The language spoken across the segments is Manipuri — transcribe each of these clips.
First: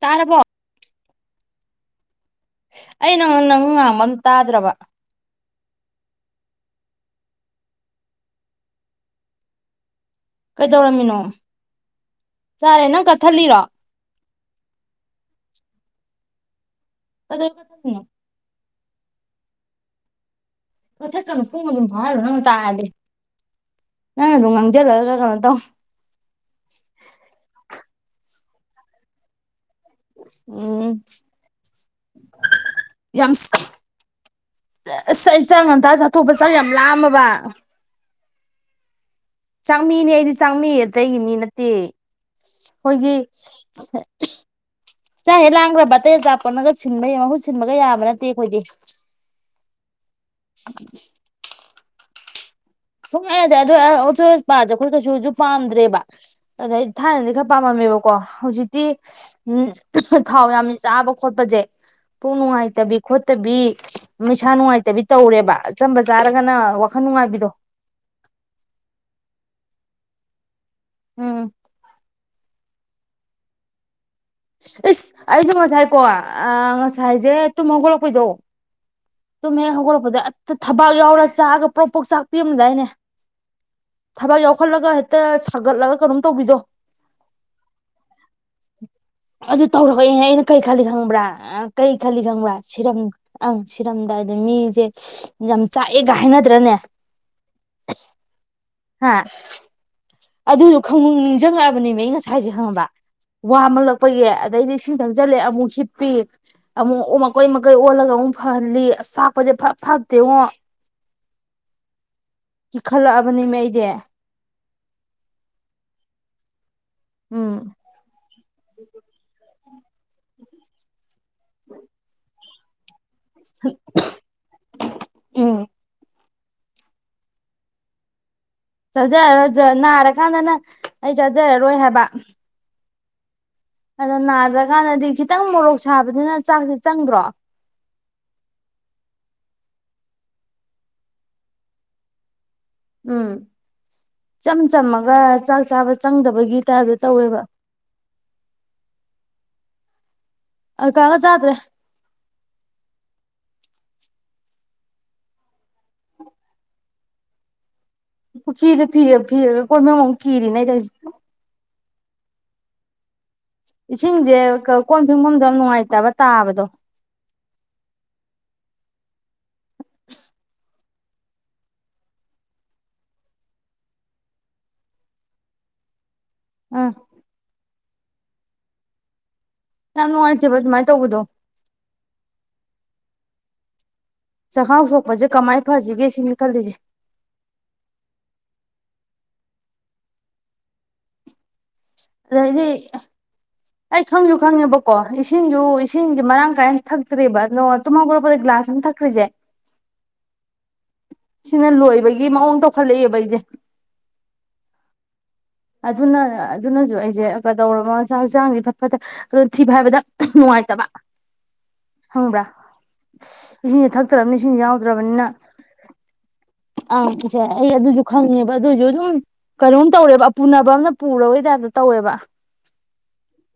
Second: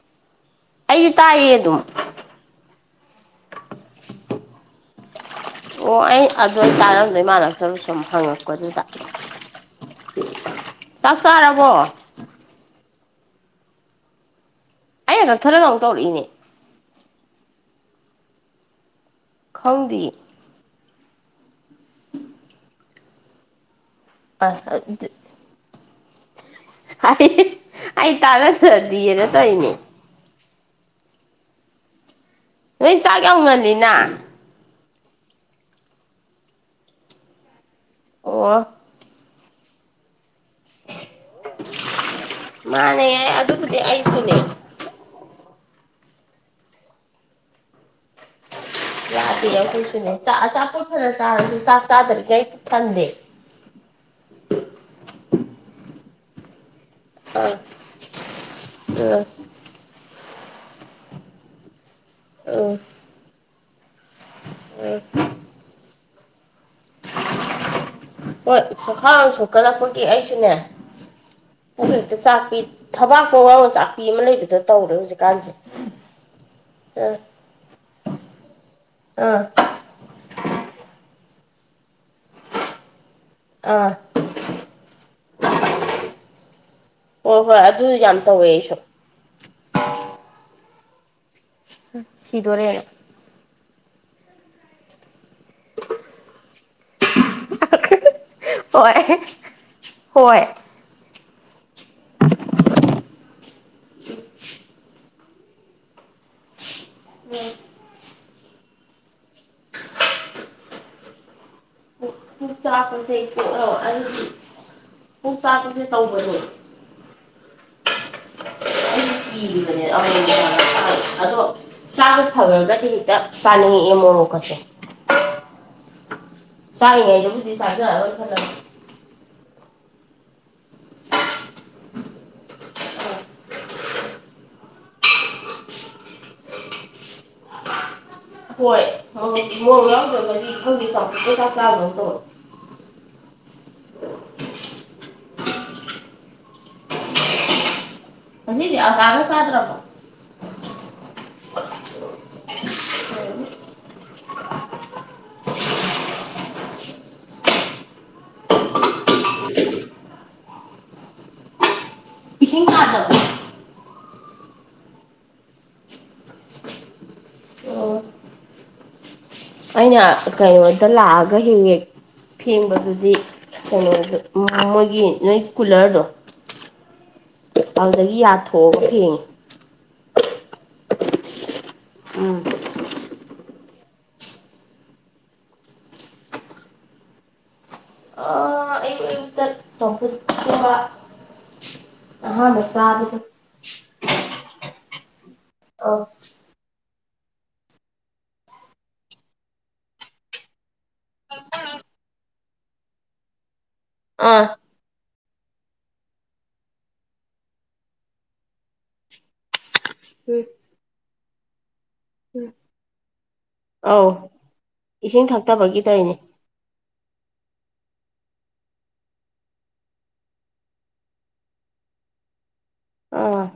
ꯇꯥꯔꯔꯕꯣ ꯑꯩꯗꯤ ꯇꯥꯛꯌꯦ ꯑꯗꯨꯝ ꯑꯩ ꯅꯪꯉꯣꯟ ꯅꯪꯉꯨ ꯉꯥꯡꯕ ꯑꯗꯨꯝ ꯇꯥꯗ꯭ꯔꯕ ꯑꯣ ꯑꯩ ꯑꯗꯨ ꯑꯣꯏ ꯇꯥꯔꯝꯗꯣꯏ ꯏꯃꯂꯛꯇ ꯁꯨꯝ ꯍꯪꯉꯛꯄꯗꯨꯗ ꯆꯥꯛ ꯀꯩꯗꯧꯔꯝꯃꯤꯅꯣ ꯆꯥꯔꯕꯣ ꯆꯔꯦ ꯅꯪ ꯊꯂꯤꯔꯣ ꯑꯩ ꯍꯗꯛꯊꯔ ꯑꯃꯨꯛ ꯇꯧꯔꯛꯏꯅꯦ ꯀꯅ ꯈꯪꯗꯦ ꯀꯊ ꯇ ꯐꯣꯡ ꯃ ꯑꯗꯨꯝ ꯐꯔ ꯅ ꯇꯥꯗꯦ ꯅ ꯅꯅꯨꯡ ꯑꯁ ꯉꯪꯖꯦ ꯂꯒ ꯀ ꯇ ꯑ ꯑꯩ ꯇꯔꯁꯨꯗꯤꯅ ꯇ ꯑꯅꯦ ꯎꯝ ꯅꯣꯏ ꯆꯥꯛ ꯌꯥꯝ ꯉꯜꯂꯤꯅ ꯑꯁ ꯑꯩ ꯆꯥꯡ ꯉꯟꯇꯥ ꯆꯥꯠꯊꯣꯛꯄ ꯆꯥꯡ ꯌꯥꯝ ꯂꯥꯝꯃꯕꯥ ꯑꯣ ꯆꯃꯤꯅꯦ ꯑꯩꯗꯤ ꯆꯥꯡꯃꯤ ꯑꯇꯩꯒꯤ ꯃꯤ ꯅꯠꯇꯦ ꯃꯥꯅꯦ ꯑꯩꯈꯣꯏꯒꯤ ꯑꯗꯨꯕꯨꯗꯤ ꯑꯩꯁꯨꯅꯦ ꯆꯥ ꯍꯪꯛ ꯂꯥꯝ ꯈꯔꯕꯥ ꯕꯥ ꯑꯇꯩ ꯑꯆꯥꯄꯣꯟꯅꯒ ꯁꯤꯟꯕꯒꯤ ꯃꯍꯨꯠ ꯁꯤꯟꯕꯒ ꯌꯥꯕ ꯅꯠ ꯌꯥꯗ‌ꯦ ꯑꯈ‌ꯣꯏꯁꯨꯅ‌ꯦ ꯆꯥꯄ‌ꯣꯠ ꯐꯅꯥ ꯆꯥꯔꯁꯨ ꯆꯥ ꯆꯥꯗꯔꯤꯒꯩꯏ ꯁꯨꯪꯌꯥ ꯌꯥꯗꯔꯦ ꯑꯗꯨ ꯑꯆꯣꯏ ꯑꯄꯥꯁꯦ ꯑꯩꯈꯣꯏ ꯀꯩꯁꯨꯁ ꯄꯥꯝꯗ꯭ꯔꯦꯕ ꯑꯗꯩ ꯊꯥꯏꯅꯗꯤ ꯈꯔ ꯑꯥ ꯄꯥꯝꯃꯝꯃꯦꯕꯀꯣ ꯍꯧꯖꯤꯛꯇꯤ ꯑꯥ ꯊꯥꯎ ꯌꯥꯝꯅ ꯆꯥꯕ ꯈꯣꯠꯄꯁꯦ ꯑꯥ ꯄꯨꯡꯅꯨꯡꯋꯥꯥꯏꯇꯕꯤ ꯈꯣꯠꯇꯕꯤ [inaudible] ꯃꯩꯁꯥ ꯑꯥ ꯅꯨꯡꯉꯥꯏꯇꯕꯤ ꯇꯧꯔꯦꯕ ꯑꯆꯝꯕꯥ ꯆꯥꯔꯒꯅꯥ ꯋꯥꯈꯜ ꯅꯨꯡꯉꯥꯏꯕꯤꯗꯣ ꯍꯣꯏ ꯁꯈꯥꯡ ꯁꯣꯛꯀꯗꯄꯒꯤ ꯑꯩꯁꯩꯅꯦ ꯎꯝ ꯄꯨꯠꯇ ꯁꯥꯛ ꯊꯕꯥꯛꯄꯣꯔ ꯑꯣ ꯆꯥ ꯏꯁꯁ ꯑꯩꯁꯨ ꯉꯁꯥꯏꯀꯣ ꯑꯥ ꯉꯁꯥꯏꯁꯦ ꯇꯨꯝ ꯍꯧꯒꯠꯂꯛꯄꯩꯗꯣ ꯇꯨ ꯑꯥ ꯍ‌ꯦꯛ ꯍꯒꯂꯛꯄꯗ ꯑꯠ ꯊꯕꯥꯛ ꯌꯥꯎꯔꯥ ꯆꯥꯛꯑꯥ ꯄ꯭ꯔꯣꯝꯄꯔ‌ꯩꯛ ꯆꯥꯛ ꯄꯤꯔꯝꯗꯥꯏꯅꯦ ꯑꯥ ꯊꯕꯛ ꯌꯥꯎꯈꯠꯂꯒ ꯍꯦꯛꯇ ꯁꯥꯒꯠꯂꯒ ꯀꯩꯅꯣꯝ ꯇꯧꯕꯤꯗꯣ ꯍꯣꯏ ꯍꯣꯏ ꯑꯗꯨ ꯌꯥꯝ ꯇꯧꯋꯦ ꯑꯩꯁꯨ ꯑꯗꯨ ꯇꯧꯔꯛꯑꯦꯅꯦ ꯑꯩꯅ ꯀꯩ ꯅꯪꯗꯤ ꯈꯪꯕ꯭ꯔꯥ ꯑ ꯀꯩ ꯈꯜꯂꯤ ꯈꯪꯕ ꯁꯤꯗꯣꯔꯦꯅ ꯁꯤꯔꯝ ꯑꯪ ꯁꯤ ꯁꯤꯔꯝꯗꯥꯏꯗ ꯃꯤꯁꯦ ꯌꯥꯝ ꯆꯥꯛꯑꯦꯒ ꯍꯥꯏꯅꯗ꯭ꯔꯅꯦ ꯍꯣꯏ ꯍꯣꯏ ꯑꯗꯨ ꯈꯪꯅꯤꯡ [inaudible] ꯅ‌ꯦꯃꯤ ꯑꯩ ꯉꯥꯏꯁꯦ ꯋꯥꯂꯛꯄꯒꯤ ꯑꯗꯗꯤ ꯁꯤ ꯏꯁꯤꯡ ꯊꯪꯖꯤꯜꯂꯦ ꯑꯃꯨꯛ ꯍꯤꯞꯄꯤ ꯑꯃꯨꯛ ꯑꯣ ꯃꯀꯩ ꯃꯩꯀꯏ ꯑꯣꯂꯒ ꯐꯍꯜꯂꯤ ꯑꯆꯥꯛꯄꯁꯦ ꯐ-ꯐꯠꯇꯦꯉꯣ꯫ ꯄꯨꯛ ꯄꯨꯛ ꯆꯥꯛꯄꯁꯦ ꯀꯤꯈꯠꯂꯛꯑꯕꯅꯦꯃꯤ ꯀꯣꯛꯂꯑꯣ ꯑꯩꯗꯤ ꯑꯗꯨꯗꯤ ꯄꯨꯛ ꯇꯥꯛꯄꯁꯦ ꯇꯧꯕꯗꯣ꯫ ꯎꯝ [unintelligible] ꯑꯗꯣ ꯆꯥ ꯐꯒꯔꯒꯗꯤ ꯍꯤꯛꯇ꯫ ꯆꯥꯅꯤꯉꯤ ꯑꯦ ꯃꯣꯔꯣꯛꯀꯁꯦ꯫ ꯎꯝ ꯆꯥꯔꯥꯉꯩꯗꯕꯨꯗꯤ ꯆꯥꯖꯑꯔꯣꯏ ꯈꯜꯂꯒ꯫ ꯆꯥꯖꯔꯔꯣꯏ ꯅꯥꯔꯀꯥꯟꯗꯅ ꯑꯩ ꯆꯥꯖꯔꯔꯣꯏ ꯍꯥꯏꯕ꯫ ꯑꯗꯣ ꯅꯥꯗ꯭ꯔꯀꯥꯟꯗꯗꯤ ꯈꯤꯇꯪ ꯃꯣꯔꯣꯛ ꯁꯥꯕꯁꯤꯅ ꯆꯥꯛꯁꯤ ꯆꯪꯗ꯭ꯔꯣ꯫ ꯍꯣꯏ ꯃꯣꯔꯣꯛ ꯃꯣꯔꯣꯛ ꯌꯥꯎꯗ꯭ꯔꯒꯗꯤ ꯈꯪꯗꯦ ꯆꯥꯎꯇꯛꯅ ꯆꯥꯛ ꯆꯥꯕꯗꯧ ꯇꯧꯋꯦ꯫ ꯎꯝ ꯏꯆꯝ ꯆꯝꯃꯒ ꯆꯥꯛ ꯆꯥꯕ ꯆꯪꯗꯕꯒꯤ ꯇꯥꯏꯞꯇ ꯇꯧꯋꯦꯕ꯫ ꯉꯁꯤꯗꯤ ꯑꯀꯥꯒ ꯆꯗ꯭ꯔꯔꯕꯣ꯫ ꯑꯀꯥꯒ ꯆꯥꯗ꯭ꯔꯦ꯫ ꯄꯨꯈꯤꯗ ꯐꯤꯌꯦ ꯐꯤꯔ꯫ ꯑꯣ ꯅꯪꯃꯑꯣꯡ ꯀꯤꯔꯤꯅꯦ ꯑꯩꯗꯤ ꯍꯧꯖꯤ꯫ ꯏꯁꯤꯡ ꯊꯥꯗ [unintelligible] ꯏꯁꯤꯡꯁꯦ ꯀꯣꯟ ꯐꯦꯡꯐꯝꯗꯣ ꯅꯨꯡꯉꯥꯏꯇꯕ ꯇꯥꯕꯗꯣ꯫ ꯑꯣ ꯑꯩꯅ ꯀꯩꯕ ꯇ ꯂꯥꯛꯑꯒ ꯍꯦꯛ ꯍꯦꯛ ꯐꯦꯡꯕꯗꯨꯗꯤ ꯀꯩꯅꯣꯗꯨ ꯃꯣꯏꯒꯤ ꯅꯣꯏ ꯀꯨꯂ꯭ꯔꯗꯣ꯫ ꯑꯝ꯫ ꯑꯗꯨꯗꯒꯤ ꯌꯥꯊꯣꯛꯑꯒ ꯐꯦꯡꯉꯦ꯫ ꯌꯥꯝ ꯅꯨꯉꯥꯏꯇꯦꯕ ꯑꯗꯨꯃꯥꯥꯏ ꯇꯧꯕꯗꯣ꯫ ꯎꯝ꯫ ꯆꯥꯛꯈꯥꯎ ꯁꯣꯛꯄꯁꯦ ꯀꯃꯥꯏꯅ ꯐꯁꯤꯒꯦ ꯁꯤꯅꯤ ꯈꯜꯂꯤꯁꯦ꯫ ꯑꯥ ꯑꯌꯨꯛ ꯑꯌꯨꯛꯇ ꯆꯝꯐꯨꯠꯀꯨꯝꯕ ꯑꯍꯥꯟꯕ ꯑꯗꯩꯗꯤ ꯆꯥꯕꯗ꯫ ꯑꯩ ꯈꯪꯁꯨꯨ ꯈꯪꯉꯦꯕꯀꯣ ꯏꯁ ꯏꯁꯤꯡꯁꯨ ꯑꯥ ꯏꯁꯤꯡꯁꯦ ꯃꯔꯥꯡ ꯀꯥꯏꯅ꯫ ꯊꯛꯇ꯭ꯔꯦꯕ ꯅꯣ ꯇꯨꯝꯍꯧꯒꯠꯂꯛꯄꯗ ꯒ꯭ꯂꯥꯁ ꯑꯃ ꯊꯛꯈ꯭ꯔꯤꯁꯦ ꯁꯤꯅ ꯂꯣꯏꯕꯒꯤ ꯃꯑꯣꯡ ꯇꯧꯈꯠꯂꯛꯑꯦꯕ ꯑꯩꯁꯦ꯫ ꯑꯥ꯫ ꯑꯗꯨꯅ ꯑꯗꯨꯅꯁꯨ ꯑꯩꯁꯦ ꯀꯩꯗꯧꯔꯕꯅꯣꯁꯥꯛ ꯍꯛꯆꯥꯡꯁꯦ ꯏꯐꯠ ꯐꯠꯇꯦ ꯑꯗꯨ ꯊꯤ ꯊꯤꯐꯥꯏꯕꯗ ꯎꯝ ꯅꯨꯡꯉꯥꯏꯇꯕ꯫ ꯈꯪꯕ꯭ꯔꯥ꯫ ꯎꯝ ꯏꯁꯤꯡꯁꯦ ꯑꯧ ꯊꯛꯇ꯭ꯔꯕꯅꯤꯅ ꯏꯁꯤꯡꯁꯦ ꯌꯥꯎꯗ꯭ꯔꯕꯅꯤꯅ ꯏꯁꯤꯡ ꯊꯛꯇꯕꯒꯤ ꯇꯧꯔꯤꯅꯦ ꯑꯪꯁꯦ ꯑꯩ ꯑꯗꯨꯁꯨ꯫ ꯈꯪꯉꯦꯕ ꯑꯗꯨꯏꯁꯨ ꯑꯗꯨꯝ ꯀꯩꯅꯣꯝ ꯇꯧꯔꯦꯕ꯫ ꯄꯨꯅꯕ ꯑꯝꯅ ꯄꯨꯔꯕꯩ ꯇꯥꯏꯞꯇ ꯇꯧꯋꯦꯕ꯫ ꯑꯥ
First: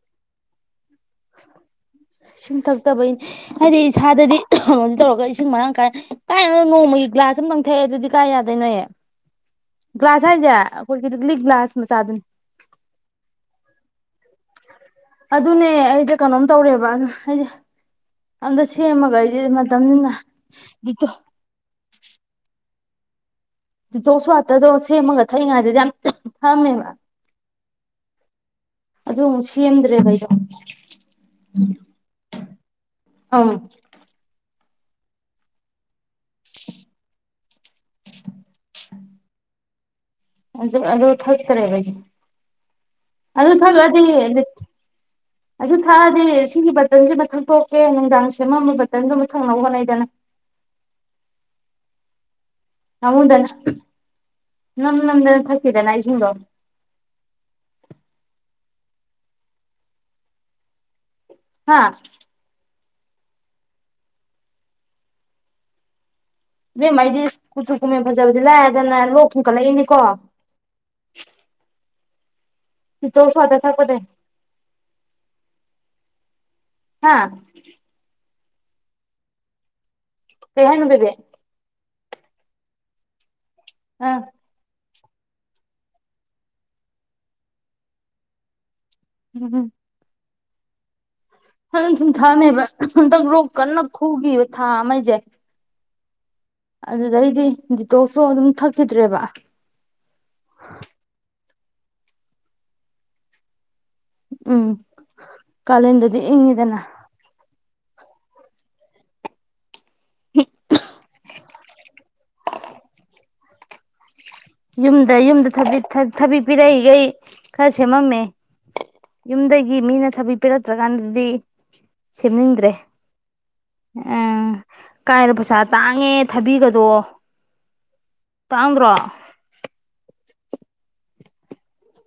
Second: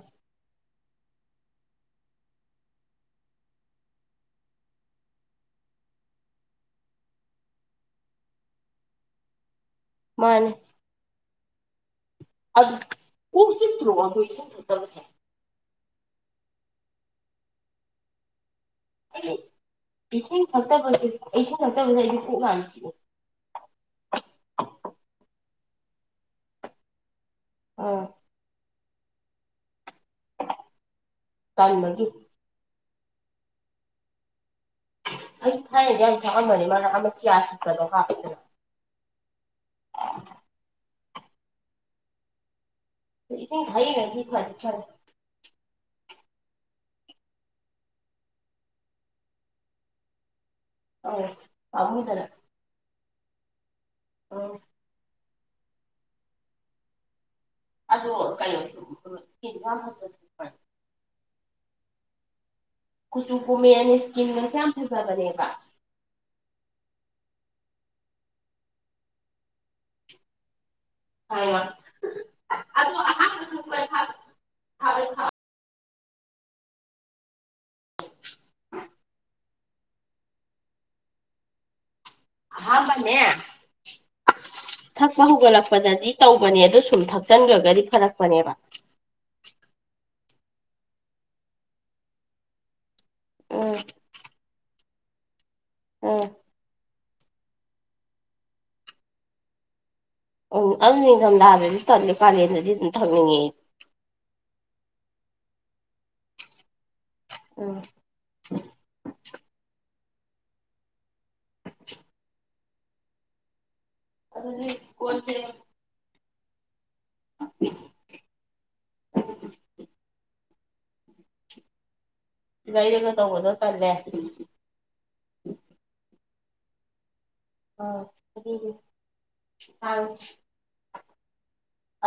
[inaudible] ꯏꯁꯤꯡ ꯊꯛꯇꯕꯩ ꯍꯥꯏꯗꯤ ꯏꯁꯥꯗꯗꯤ [unintelligible] ꯅꯣꯗꯤ ꯇꯧꯔꯒ ꯏꯁꯤꯡ ꯃꯔꯥꯡ ꯀꯥꯏ ꯀꯥꯏꯗꯅꯣ ꯅꯣꯡꯃꯒꯤ ꯒ꯭ꯂꯥꯁ ꯑꯃ ꯂꯪꯊꯛꯑꯦ ꯑꯗꯨꯗꯤ ꯀꯥꯏ ꯌꯥꯗꯣꯏꯅꯣꯍꯦ꯫ ꯒ꯭ꯂꯥꯁ ꯍꯥꯏꯖꯦ꯫ ꯂꯤꯛꯂꯤ ꯒꯤꯂꯥꯁ ꯃꯆꯥꯗꯨꯅꯤ꯫ ꯑꯠ ꯀꯣꯛꯆꯤꯛꯇꯔꯣ ꯑꯗꯣ ꯏꯁꯤꯡ [unintelligible] ꯀꯅꯣꯝ ꯇꯧꯔꯦꯕ ꯕ ꯑꯩꯖꯦ ꯑꯝꯗ [unintelligible] [unintelligible] ꯏꯁꯤꯡ ꯊꯛꯇꯕꯁꯤ ꯏꯁꯤꯡ ꯊꯛꯇꯕꯖꯦ ꯑꯩꯗꯤ ꯀꯣꯛ ꯌꯥꯝ ꯆꯤꯛꯏ ꯗꯤꯇꯣꯛꯁ ꯋꯥꯠꯇꯔꯗꯣ ꯁꯦꯝꯃꯒ ꯊꯛꯏꯉꯩꯗꯗꯤ ꯌꯥꯝ ꯊꯛꯑꯝꯃꯦꯕ꯫ ꯑꯥ꯫ ꯑꯗꯨ ꯑꯃꯨꯛ ꯁꯦꯝꯗ꯭ꯔꯦꯕ ꯑꯩꯗꯣ꯫ ꯇꯟꯕꯒꯤ꯫ ꯑꯝ꯫ ꯑꯩ ꯊꯥꯏꯅꯗꯤ ꯌꯥꯝ ꯊꯛꯑꯝꯕꯅꯤ ꯃꯥꯔꯛ ꯑꯃ ꯒꯌꯥꯁ ꯀꯩꯅꯣ ꯍꯥꯞꯄꯤꯗꯅ꯫ ꯑꯗꯨ ꯑꯗꯨ ꯊꯛꯇꯔꯦꯕ ꯑꯩꯖꯦ꯫ ꯑꯗꯨ ꯏꯁꯤꯡ ꯊꯛꯂꯗꯤ ꯊꯥꯏꯔꯤꯉꯩꯗꯤ ꯑꯗꯨ ꯐꯗꯤ ꯐꯔꯦ ꯊꯛꯑꯗꯤ ꯍꯥꯏꯗꯤ ꯁꯤꯒꯤ ꯕꯇꯟꯁꯤꯃ ꯊꯪꯛꯇꯣꯛꯀꯦ ꯅꯨꯡꯗꯥꯡ ꯁꯦꯝꯃꯝꯕ ꯕꯇꯟꯗꯨꯃ ꯊꯛꯅꯕ ꯍꯣꯠꯅꯩꯗꯅ꯫ ꯑꯧ ꯄꯥꯃꯨꯗꯅ꯫ [unintelligible] ꯅꯝ ꯅꯝꯗꯅ ꯊꯛꯇꯦꯗꯅ ꯏꯁꯤꯡꯗꯣ꯫ ꯑꯗꯣ ꯀꯩꯅꯣ [unintelligible] ꯍꯥꯥ꯫ ꯀꯨꯆꯨ ꯀꯣꯃꯦ ꯏꯁꯀꯤꯟꯒꯁꯦ ꯌꯥꯝ ꯐꯖꯕꯅꯦꯕ꯫ ꯏꯕꯦꯝꯃ ꯑꯩꯗꯤ ꯀꯨꯆꯨ ꯀꯨꯝꯃꯩ ꯐꯖꯕꯖꯦ ꯂꯥꯏꯔꯗꯅ ꯂꯣꯛ ꯊꯨꯡꯀꯠꯂꯛꯏꯅꯤꯀꯣ꯫ ꯑꯌꯥ ꯗꯤꯇꯣꯛꯁ ꯋꯥꯇꯔ ꯊꯛꯄꯅꯦ꯫ ꯍꯥꯥ꯫ ꯀꯩꯍꯥꯏꯅꯣ ꯕꯦꯕꯦ꯫ ꯑꯍꯥꯝꯕꯅꯦ ꯑꯥ ꯊꯛꯄ ꯍꯧꯒꯠꯂꯛꯄꯗꯗꯤ ꯇꯧꯕꯅꯦ ꯑꯗꯨ ꯁꯨꯝ ꯊꯛꯆꯟꯒ꯭ꯔꯒꯗꯤ ꯐꯔꯛꯄꯅꯦꯕ꯫ [unintelligible] ꯍꯩ ꯍꯩ ꯊꯨꯝ ꯊꯥꯛꯑꯃꯦꯕ ꯍꯟꯇꯛ ꯔꯣꯛ ꯎꯝ ꯀꯟꯅ ꯈꯨꯒꯤꯕ ꯊꯥ ꯑꯃ ꯑꯩꯖꯦ꯫ ꯎꯝ ꯑꯗꯨꯗꯩꯗꯤ ꯗꯤꯇꯣꯛꯁꯨ ꯑꯗꯨꯝ ꯊꯛꯈꯤꯗ꯭ꯔꯦꯕ꯫ ꯎꯝ ꯑꯗꯨ ꯅꯤꯡꯗꯝ ꯇꯜꯂꯦ ꯀꯥꯂꯦꯟꯗꯗꯤ ꯑꯗꯨꯝ ꯊꯛꯅꯤꯡꯉꯦ꯫ ꯎꯝ ꯀꯥꯂꯦꯟꯗꯗꯤ ꯏꯪꯉꯤꯗꯅ꯫ ꯑꯣ [unintelligible] ꯑꯗꯨꯗꯤ ꯌꯨꯝꯗ ꯀꯣꯟꯁꯦ ꯌꯨꯝꯗ ꯊꯕꯤ ꯊ ꯊꯕꯤ ꯄꯤꯔꯛꯏꯒꯩ ꯈꯔ ꯁꯦꯝꯃꯝꯃꯦ ꯌꯨꯝꯗꯒꯤ ꯃꯤꯅ ꯊꯕꯤ ꯄꯤꯔꯛꯇ꯭ꯔ ꯀꯥꯟꯗꯗꯤ ꯂꯩꯔꯒ ꯇꯧꯒꯗ ꯎꯝ ꯀꯥꯏꯗ ꯄꯩꯁꯥ ꯇꯥꯡꯉꯦ ꯊꯥꯕꯤꯒꯗꯣ ꯑꯣ [unintelligible]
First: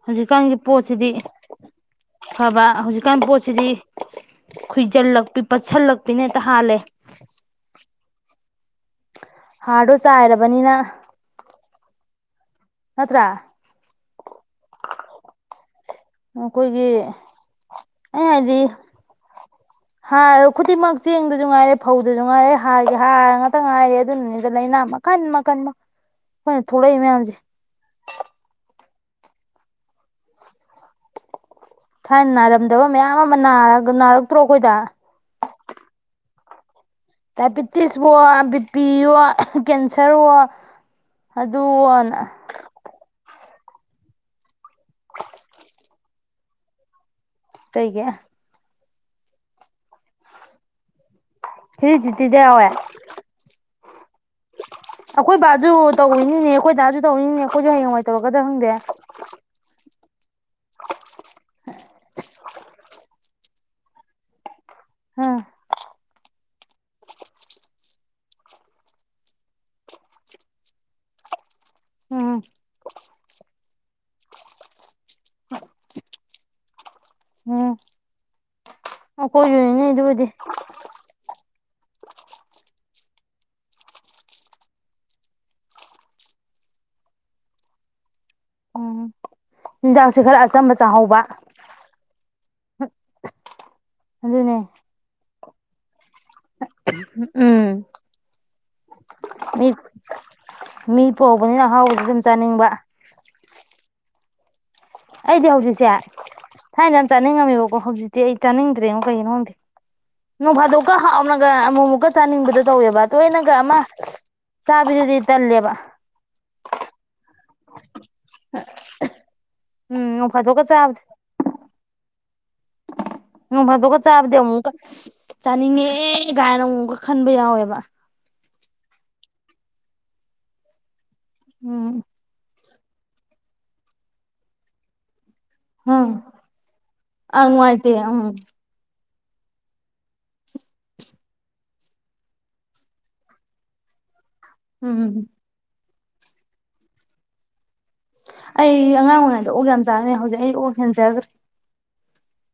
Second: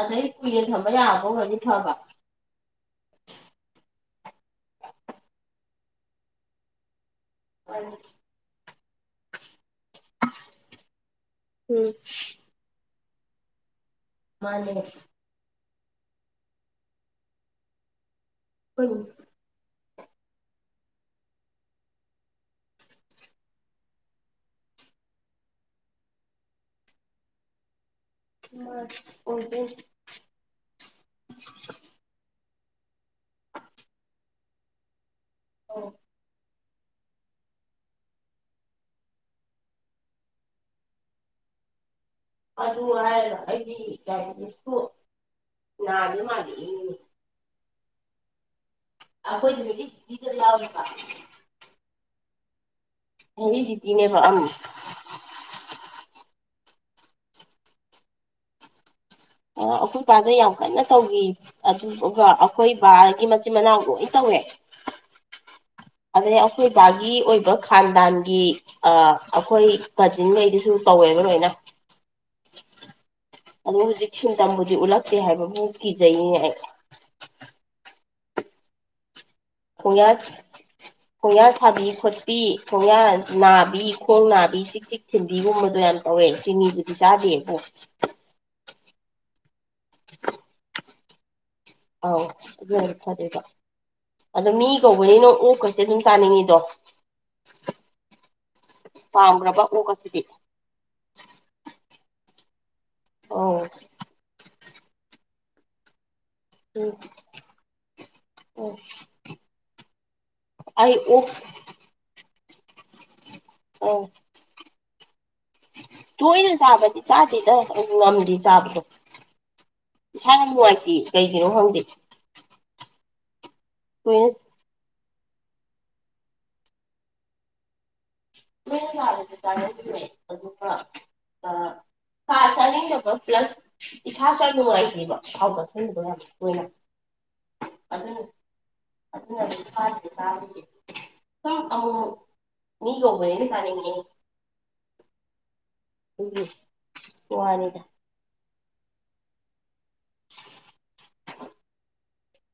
ꯍꯧꯖꯤꯛꯀꯥꯟꯒꯤ ꯀꯨꯏꯅ ꯊꯝꯕ ꯄꯣꯠꯁꯤꯗꯤ ꯌꯥꯕ ꯑꯣꯏꯔꯗꯤ ꯐꯕ ꯑꯐꯥꯕ ꯍꯧꯖꯤꯛꯀꯥꯟ ꯄꯣꯠꯁꯤꯗꯤ ꯈꯨꯏꯖꯤꯜꯂꯛꯄꯤ ꯄꯠꯁꯤꯜꯂꯛ ꯄꯤꯅ ꯍꯦꯛꯇ ꯍꯥꯜꯂꯦ ꯍꯥꯔꯗꯣ ꯆꯥꯏꯔꯕꯅꯤꯅ ꯎꯝ ꯅꯠꯇ꯭ꯔꯥꯥ ꯃꯥꯟꯅꯦ ꯑꯈꯣꯏꯒꯤ ꯎ ꯍꯥꯔ ꯈꯨꯗꯤꯡꯃꯛ ꯆꯦꯡꯗꯖꯨ ꯉꯥꯏꯔꯦ ꯐꯧꯗꯖꯨ ꯉꯥꯏꯔꯦ ꯍꯥꯔꯒꯤ ꯍꯥꯔ ꯉꯥꯛꯇ ꯉꯥꯏꯔꯦ ꯑꯗꯨꯅꯅꯤꯗ ꯂꯩꯅꯥ ꯃꯈꯟ ꯃꯈꯟꯅꯤ ꯑꯩꯈꯣꯏꯅ ꯊꯣꯛꯂꯛꯏ ꯃꯌꯥꯝꯖꯦ ꯑ ꯑꯣꯏꯗꯣꯏꯅꯦ ꯊꯥꯏꯅ ꯅꯥꯔꯝꯗꯕ ꯃꯌꯥꯝ ꯑꯃ ꯅꯥꯔꯒ ꯅꯥꯔꯛꯇ꯭ꯔꯣ ꯑꯩꯈꯣꯏꯗ ꯑꯧ ꯗꯥꯏꯕꯤꯇꯤꯁꯕꯨꯑꯣ ꯕꯤ ꯄꯤ ꯑꯣ ꯀꯦꯟꯁꯔꯑꯣ ꯑꯗꯨꯑꯣ ꯅ ꯑꯗꯨ ꯍꯥꯏꯔꯒ ꯑꯩꯗꯤ ꯗꯥꯏꯕꯤꯇꯤꯁꯕꯨ ꯅꯥꯕ ꯃꯥꯜꯂꯛꯏꯅꯤ ꯀꯩꯒꯤ ꯑꯈꯣꯏꯗꯨꯗꯒꯤ [unintelligible] ꯍꯦꯔꯤꯗꯤꯇꯤꯗ ꯌꯥꯎꯋꯦ ꯍꯦꯔꯤꯗꯤꯇꯤꯅꯦꯕ ꯎꯝ ꯇꯧꯔꯤꯅꯤꯅꯦ ꯑꯩꯈꯣꯏ ꯗꯥꯁꯨ ꯇꯧꯔꯤꯅꯤꯅꯦ ꯑꯩꯈꯣꯏꯁꯨ ꯍꯥꯌꯦꯡꯋꯥꯏ ꯇꯧꯔꯛꯀꯗ꯭ꯔ ꯈꯪꯗꯦ ꯄꯥꯗ ꯌꯥꯝ ꯀꯟꯅ ꯇꯧꯈꯤ ꯑꯗꯨꯒ ꯑꯩꯈꯣꯏ ꯕꯥꯒꯤ ꯃꯆꯤꯟ ꯃꯅꯥꯎ ꯂꯣꯏ ꯇꯧꯋꯦ ꯎꯝ ꯑꯗꯩ ꯑꯩꯈꯣꯏ ꯕꯥꯒꯤ ꯑꯣꯏꯕ ꯈꯥꯟꯗꯥꯟꯒꯤ ꯑ ꯑꯩꯈꯣꯏ ꯀꯖꯤꯟꯉꯩꯗꯨꯁꯨ ꯇꯧꯋꯦꯕ ꯂꯣꯏꯅ ꯎꯝ ꯑꯗꯨ ꯍꯧꯖꯤꯛ ꯁꯤꯝꯇꯝꯕꯨꯗꯤ ꯎꯠꯂꯛꯇꯦ ꯍꯥꯏꯕꯕꯨꯨ ꯀꯤꯖꯩꯅꯦ ꯑꯩ ꯑꯩꯈꯣꯏꯖꯨꯅꯤꯅꯦ ꯈꯣꯡꯌꯥ ꯑꯗꯨꯕꯨꯗꯤ ꯈꯣꯡꯌꯥ ꯁꯥꯕꯤ ꯈꯣꯠꯄꯤ ꯈꯣꯡꯌꯥ ꯅꯥꯕꯤ ꯈꯣꯡ ꯅꯥꯕꯤ ꯆꯤꯛꯄꯤ ꯊꯤꯟꯕꯤꯒꯨꯝꯕꯗꯣ ꯌꯥꯝ ꯇꯧꯋꯦ ꯆꯤꯅꯤꯕꯨꯗꯤ ꯆꯥꯗꯦꯕꯨ ꯎꯝ ꯆꯤꯟꯖꯥꯛꯁꯦ ꯈꯔ ꯑꯆꯝꯕ ꯆꯥꯍꯧꯕ ꯑꯧ ꯑꯗꯨꯅꯗꯤ ꯐꯥꯗꯣꯏꯕ ꯑꯗꯣ ꯑꯗꯨꯅꯦ ꯃꯤ ꯀꯧꯕꯅꯤꯅ ꯑꯣꯛ ꯀꯥꯁꯦ ꯑꯗꯨꯝ ꯆꯥꯅꯤꯡꯉꯤꯗꯣ ꯎꯝ ꯄꯥꯝꯈ꯭ꯔꯕ ꯃꯤ ꯑꯣꯛ ꯀꯥꯁꯤꯗꯤ ꯃꯤ ꯄꯣꯛꯎꯕꯅꯤꯅ ꯑꯍꯥꯎꯕꯁꯨ ꯑꯗꯨꯝ ꯆꯥꯅꯤꯡꯕ ꯑꯧ ꯑꯩꯗꯤ ꯍꯧꯖꯤꯛꯁꯦ ꯎꯝ ꯊꯥꯏꯅꯗꯤ ꯌꯥꯝ ꯆꯥꯅꯤꯡꯉꯝꯃꯦꯕꯀꯣ ꯍꯧꯖꯤꯛꯇꯤ ꯑꯩ ꯎꯝ ꯆꯥꯅꯤꯡꯗ꯭ꯔꯦꯉꯣ ꯀꯩꯒꯤꯅꯣ ꯈꯪꯗꯦ ꯅꯣꯡꯐꯥꯗꯣꯛꯀ ꯑꯩ ꯑꯣꯛ ꯍꯥꯎꯅꯒ ꯑꯃꯨꯛꯃꯨꯛꯀ ꯆꯥꯅꯤꯡꯕꯗꯨꯗꯤ ꯇꯧꯋꯦꯕ ꯇꯣꯏꯅꯒ ꯑꯃ ꯑꯧ ꯆꯥꯕꯤꯗꯨꯗꯤ ꯇꯜꯂꯦꯕ ꯇꯣꯏꯅ ꯆꯥꯕꯗꯤ ꯆꯥꯗꯦꯗ ꯉꯝꯗꯦ ꯆꯥꯕꯗꯣ ꯎꯝ ꯅꯣꯡ ꯏꯁꯥꯅ ꯐꯥꯗꯣꯛꯀ ꯅꯨꯡꯉꯥꯏꯇꯦ ꯆꯥꯕꯗꯤ ꯀꯩꯒꯤꯅꯣ ꯈꯪꯗꯦ ꯇꯣꯏꯅ [unintelligible] ꯆꯥꯅꯤꯡꯉꯦ ꯒꯥꯏꯅ ꯑꯃꯨꯛꯀ ꯈꯟꯕ ꯌꯥꯎꯋꯦꯕ ꯑꯗꯨꯗꯤ ꯇꯔꯒꯦ ꯑꯗꯨꯃ ꯎꯝ [unintelligible] ꯄ꯭ꯂꯁ ꯏꯁꯥꯁꯨ ꯌꯥꯝ ꯅꯨꯡꯉꯥꯏꯕ ꯎꯝ ꯍꯥꯎꯕꯁꯔ ꯀꯣꯏꯅ ꯑꯪ ꯅꯨꯡꯉꯥꯏꯇꯦ ꯎꯝ ꯑꯗꯨ ꯁꯥ ꯅꯤ ꯆꯥꯅꯤꯡꯉꯦ ꯎꯝ [unintelligible] ꯑꯩ ꯑꯉꯥꯡ ꯑꯣꯏꯔꯤꯉꯩꯗ ꯑꯣꯛ ꯌꯥꯝ ꯆꯥꯔꯝꯃꯦ ꯍꯧꯖꯤꯛ ꯑꯩ ꯑꯣꯛ ꯍꯦꯟꯖꯈ꯭ꯔꯦ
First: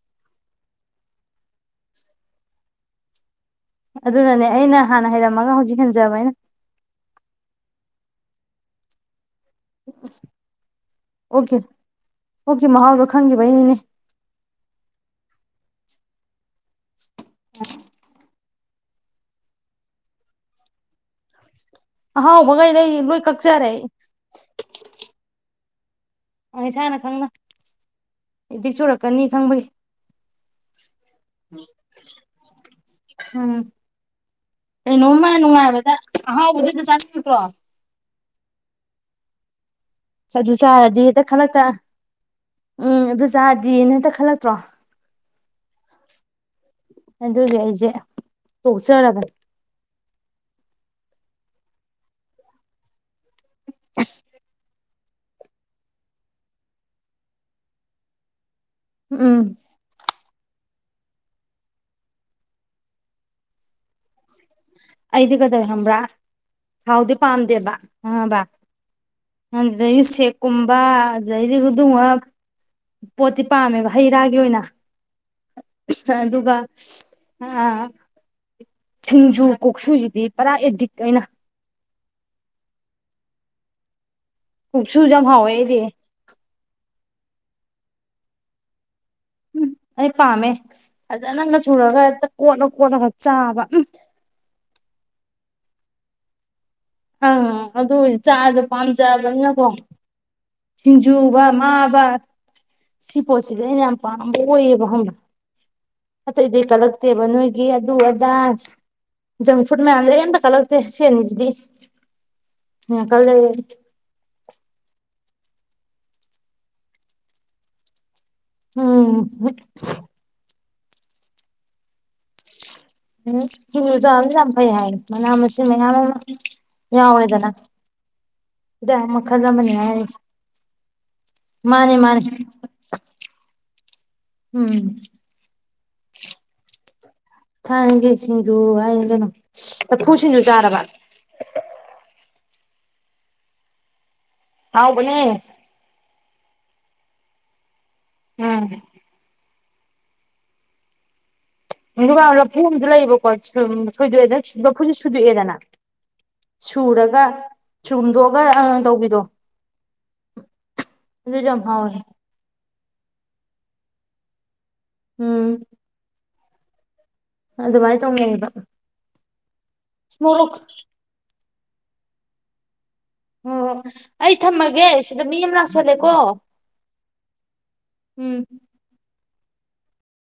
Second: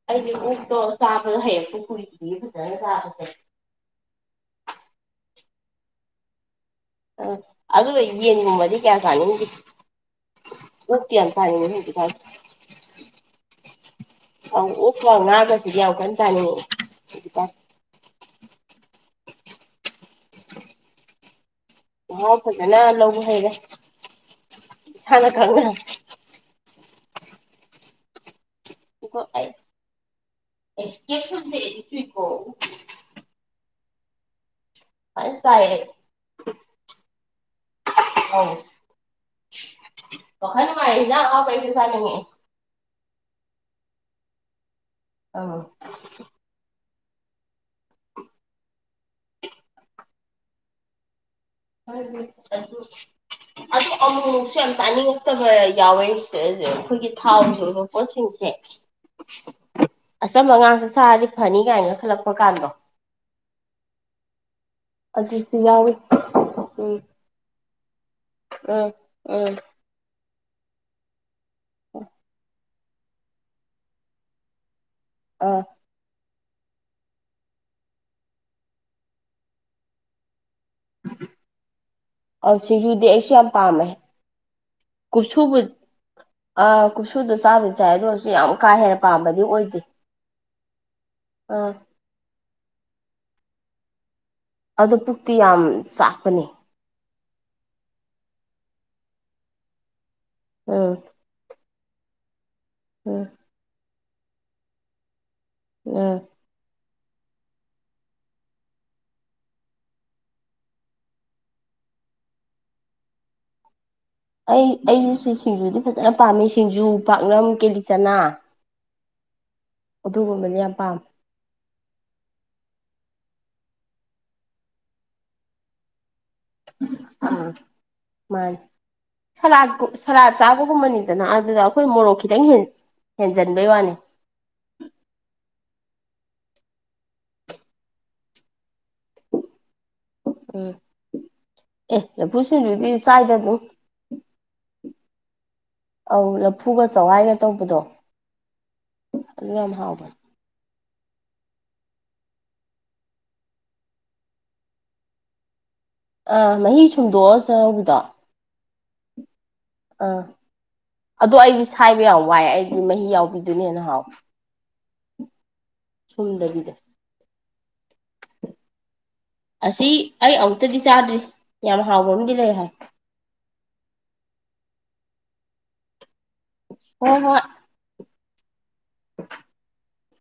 ꯑꯩꯗꯤ ꯑꯣꯛꯇꯣ ꯆꯥꯕꯗ ꯍꯔꯞꯄꯨ ꯀꯨꯏꯗꯤ ꯐꯖꯅ ꯆꯥꯕꯁꯦ ꯑꯗꯨꯅꯅꯦ ꯑꯩꯅ ꯍꯥꯟꯅ ꯍꯩꯔꯝꯃꯒ ꯍꯧꯖꯤꯛ ꯍꯦꯟꯖꯕꯩꯅ ꯑ ꯑꯗꯨ ꯑꯩꯅꯤ ꯎꯃꯗꯤ ꯀꯌꯥ ꯈꯥꯅꯤꯡꯗꯤ ꯀꯌꯥ ꯄ ꯑꯣꯛꯀꯤ ꯑꯣꯛꯀꯤ ꯃꯍꯥꯎꯗꯣ ꯈꯪꯈꯤꯕꯩꯅꯤꯅꯦ ꯍ ꯎꯐꯅꯥꯒ ꯌꯥꯎꯒꯟ ꯇꯅꯤ ꯎꯝ ꯑꯍꯥꯎꯕꯈꯩꯗꯣ ꯑꯩ ꯂꯣꯏ ꯀꯛꯆꯔꯦ ꯑꯩ [unintelligible] ꯑꯩ ꯏꯁꯥꯅ ꯈꯪꯅ ꯑꯦꯗꯤꯛ ꯆꯨꯔꯛꯀꯅꯤ ꯈꯪꯕꯒꯤ [unintelligible] ꯑꯩ ꯅꯣꯡꯃ ꯐꯖꯅ ꯆꯥꯏꯌꯦ ꯑꯩ ꯅꯨꯡꯉꯥꯏꯕꯗ ꯑꯍꯥꯎꯕꯗꯨ ꯆ ꯠꯇ꯭ꯔ [unintelligible] ꯑꯥꯎ ꯑꯗꯨ ꯆꯥꯔꯗꯤ ꯍꯦꯛꯇ ꯈꯂꯛꯇ ꯆꯥꯅꯤꯡꯉꯛꯑꯦ ꯎꯝ ꯑꯗꯨ ꯆꯥꯔꯗꯤ ꯅꯦꯠꯇ ꯈꯜꯂ ꯇ꯭ꯔꯣ ꯑꯗꯨꯒꯤ ꯑꯩꯁꯦ ꯄꯣꯛꯆꯔꯕꯅꯤ ꯑ ꯑꯃꯨꯛꯃꯨꯛꯁꯨ ꯌꯥꯝ ꯆꯥꯅꯤꯡꯉꯛꯇꯕ ꯌꯥꯎꯋꯦ ꯑꯩꯈꯣꯏꯒꯤ ꯊꯥꯎꯒꯤ ꯑꯣꯏꯕ ꯄꯣꯠꯁꯤꯡꯁꯦ ꯎꯝ ꯑꯆꯝꯕ ꯑꯉꯥꯡꯁꯦ ꯁꯥꯔꯗꯤ ꯐꯅꯤ ꯀꯥꯏꯅ ꯈꯜꯂꯛꯄ ꯀꯥꯟꯗꯣ ꯑꯩꯗꯤ ꯑꯗꯨꯁꯨ ꯀꯗꯧ ꯌꯥꯎꯋꯤ ꯈꯕ꯭ꯔꯥ ꯎꯝ ꯊꯥꯎꯗꯤ ꯄꯥꯝꯗꯦꯕ ꯑꯕ ꯎꯝ ꯎꯝ ꯑꯗꯨꯗꯒꯤ ꯁꯦꯛ ꯀꯨꯝꯕꯥ [unintelligible] ꯄꯣꯠꯇꯤ ꯄꯥꯝꯃꯦꯕ ꯍꯩ ꯔꯥꯒꯤ ꯑꯣꯏꯅ ꯑꯥ ꯑꯗꯨꯒ ꯁꯤꯡꯖꯨ ꯀꯣꯛꯁꯨꯖꯤꯗꯤ ꯑꯁꯤꯒꯤꯗꯤ ꯑꯩꯁꯤ ꯌꯥꯝ ꯄꯥꯝꯃꯦ ꯀꯣꯛꯁꯨꯁꯨ ꯌꯥꯝ ꯍꯥꯎꯋꯦ ꯀꯨꯁꯨꯕ ꯑꯩꯗꯤ ꯑꯥ ꯀꯨꯁꯨꯕ ꯆꯔꯥ ꯆꯥꯏ ꯑꯗꯨ ꯑꯣꯏꯁꯨ ꯌꯥꯝ ꯀꯥ ꯍꯦꯟ ꯄꯥꯝꯕꯗꯤ ꯑꯣꯏꯗꯦ ꯁꯤꯍ ꯐꯖꯅꯒ ꯑꯥ ꯁꯨꯔꯒ ꯍꯦꯛꯇ ꯀꯣꯠꯂ ꯀꯣꯠꯂꯒ ꯆꯥꯕ ꯎꯨꯝ‌ ꯑꯗꯣ ꯄꯨꯛꯇꯤ ꯌꯥꯝ ꯆꯥꯛꯄꯅꯤ ꯑꯥ ꯑꯗꯨ ꯆꯥꯑꯁꯦ ꯄꯥꯝꯖꯕꯅꯤꯅꯀꯣ ꯎꯝ ꯁꯤꯡꯖꯨ ꯍꯥꯏꯕ ꯃꯥ ꯍꯥꯏꯕ ꯁꯤ ꯎꯝ ꯄꯣꯁꯗꯦꯅꯤ ꯑꯩꯅ ꯌꯥꯝ ꯄꯥꯝꯕ ꯑꯣꯏꯌꯦꯕ ꯈꯪꯕ꯭ꯔꯥ ꯎꯝ ꯑꯇꯩꯗꯤ ꯀꯂꯛ ꯇꯦꯕ ꯅꯣꯏꯒꯤ ꯑꯗꯨ ꯑꯗꯥ ꯖꯪ ꯐꯨꯗ ꯃꯌꯥꯝ ꯂꯩ ꯑꯝꯇ ꯀꯜꯂꯛꯇꯦ ꯁꯤ ꯑꯅꯤꯁꯤꯗꯤ ꯌꯥꯝ ꯀꯂꯛꯑꯦ ꯑꯩ ꯑꯩꯒꯤꯁꯨ ꯁꯤꯡꯖꯨꯗꯤ ꯐꯖꯅ ꯄꯥꯝꯃꯦ ꯁꯤꯡꯖꯨ ꯄꯥꯛꯅꯝ ꯀꯤꯂꯤꯆꯅꯥ ꯎꯨꯝ ꯄꯥꯝ ꯎꯨꯝ ꯁꯤꯡꯖꯨ ꯆꯥꯕꯁꯤ ꯌꯥꯝ ꯐꯩ ꯍꯥꯏ ꯃꯅꯥ ꯃꯁꯤꯡ ꯃꯌꯥꯝ ꯑꯃ ꯌꯥꯎꯔꯦꯗꯅ ꯎꯨꯝ ꯃꯥꯟꯅꯤ ꯍꯤꯗꯥꯛ ꯃꯈꯜ ꯁꯂꯥꯠ ꯑꯃꯅꯤ ꯍꯥꯏꯔꯤꯁꯦ ꯁꯂꯥꯠ ꯆꯥꯕꯒꯨꯝꯕꯅꯤꯗꯅ ꯑꯗꯨꯗ ꯑꯩꯈꯣꯏ ꯃꯥꯅꯦ ꯃꯣꯔꯣꯛ ꯃꯥꯅꯦ ꯈꯤꯇꯪ ꯍꯦꯟꯖꯟꯕꯩ ꯋꯥꯅꯤ ꯎꯝ ꯊꯥꯡꯒꯥ ꯁꯤꯡꯖꯨ ꯍꯥꯏꯔꯤꯅꯤ ꯀꯩꯅꯣ ꯂꯐꯨ ꯁꯤꯡꯖꯨ ꯎꯝ ꯆꯥꯔꯕ ꯑꯦ ꯂꯐꯨ ꯁꯤꯡꯖꯨꯗꯤ ꯆꯥꯗꯔꯤ ꯍꯥꯎꯕꯅꯦ ꯎꯨꯝ ꯂꯐꯨꯒ ꯆꯥꯋꯥꯏꯒ ꯇꯧꯕꯗꯣ ꯎꯨꯝ ꯑꯗꯨꯝ ꯌꯥꯝ ꯍꯥꯎꯕꯅꯤ ꯏꯟꯗꯦꯔꯥ ꯂꯐꯨ ꯑꯝꯗꯤ ꯂꯩꯌꯦꯕꯀꯣ ꯁꯣꯏꯗꯣꯛꯑꯦꯗꯅ ꯂꯐꯨꯁꯤ ꯁꯨꯗꯣꯛꯑꯦꯗꯅ ꯑꯥ ꯃꯍꯤ ꯁꯨꯝꯗꯣꯛꯑ ꯁꯨꯔꯒ ꯆꯥꯕꯤꯗꯣ ꯆꯨꯝꯗꯣꯛꯑꯒ ꯑꯪ ꯑꯪ ꯇꯧꯕꯤꯗꯣ ꯑꯥ ꯑꯗꯣ ꯑꯗꯨꯁꯨ ꯌꯥꯝ ꯑꯩꯗꯤ ꯍꯥꯎꯋꯦ ꯁꯥꯏꯕ ꯌꯥꯝ ꯋꯥꯏ ꯑꯩ ꯗꯤ ꯃꯍꯤ ꯌꯥꯎꯕꯤꯗꯨꯅ ꯍꯦꯟꯅ ꯍꯥꯎ ꯎꯨꯝ ꯁꯨꯝꯗꯕꯤꯗ ꯑꯗꯨꯃꯥꯥꯏ ꯇꯧꯅꯩꯌꯦꯕ ꯑꯁꯤ ꯑꯩ ꯃꯣꯔꯣꯛ ꯑꯃꯨꯛꯇꯗꯤ ꯆꯥꯗ꯭ꯔꯤ ꯌꯥꯝ ꯍꯥꯎꯕ ꯑꯃꯗꯤ ꯂꯩ ꯍꯥꯏ ꯑꯣ ꯑꯩ ꯊꯝꯃꯒꯦ ꯁꯤꯗ ꯃꯤ ꯑꯃ ꯂꯥꯛꯁꯤꯜꯂꯦꯀꯣ ꯍꫭꯏ ꯍꫭꯏ ꯎꯝ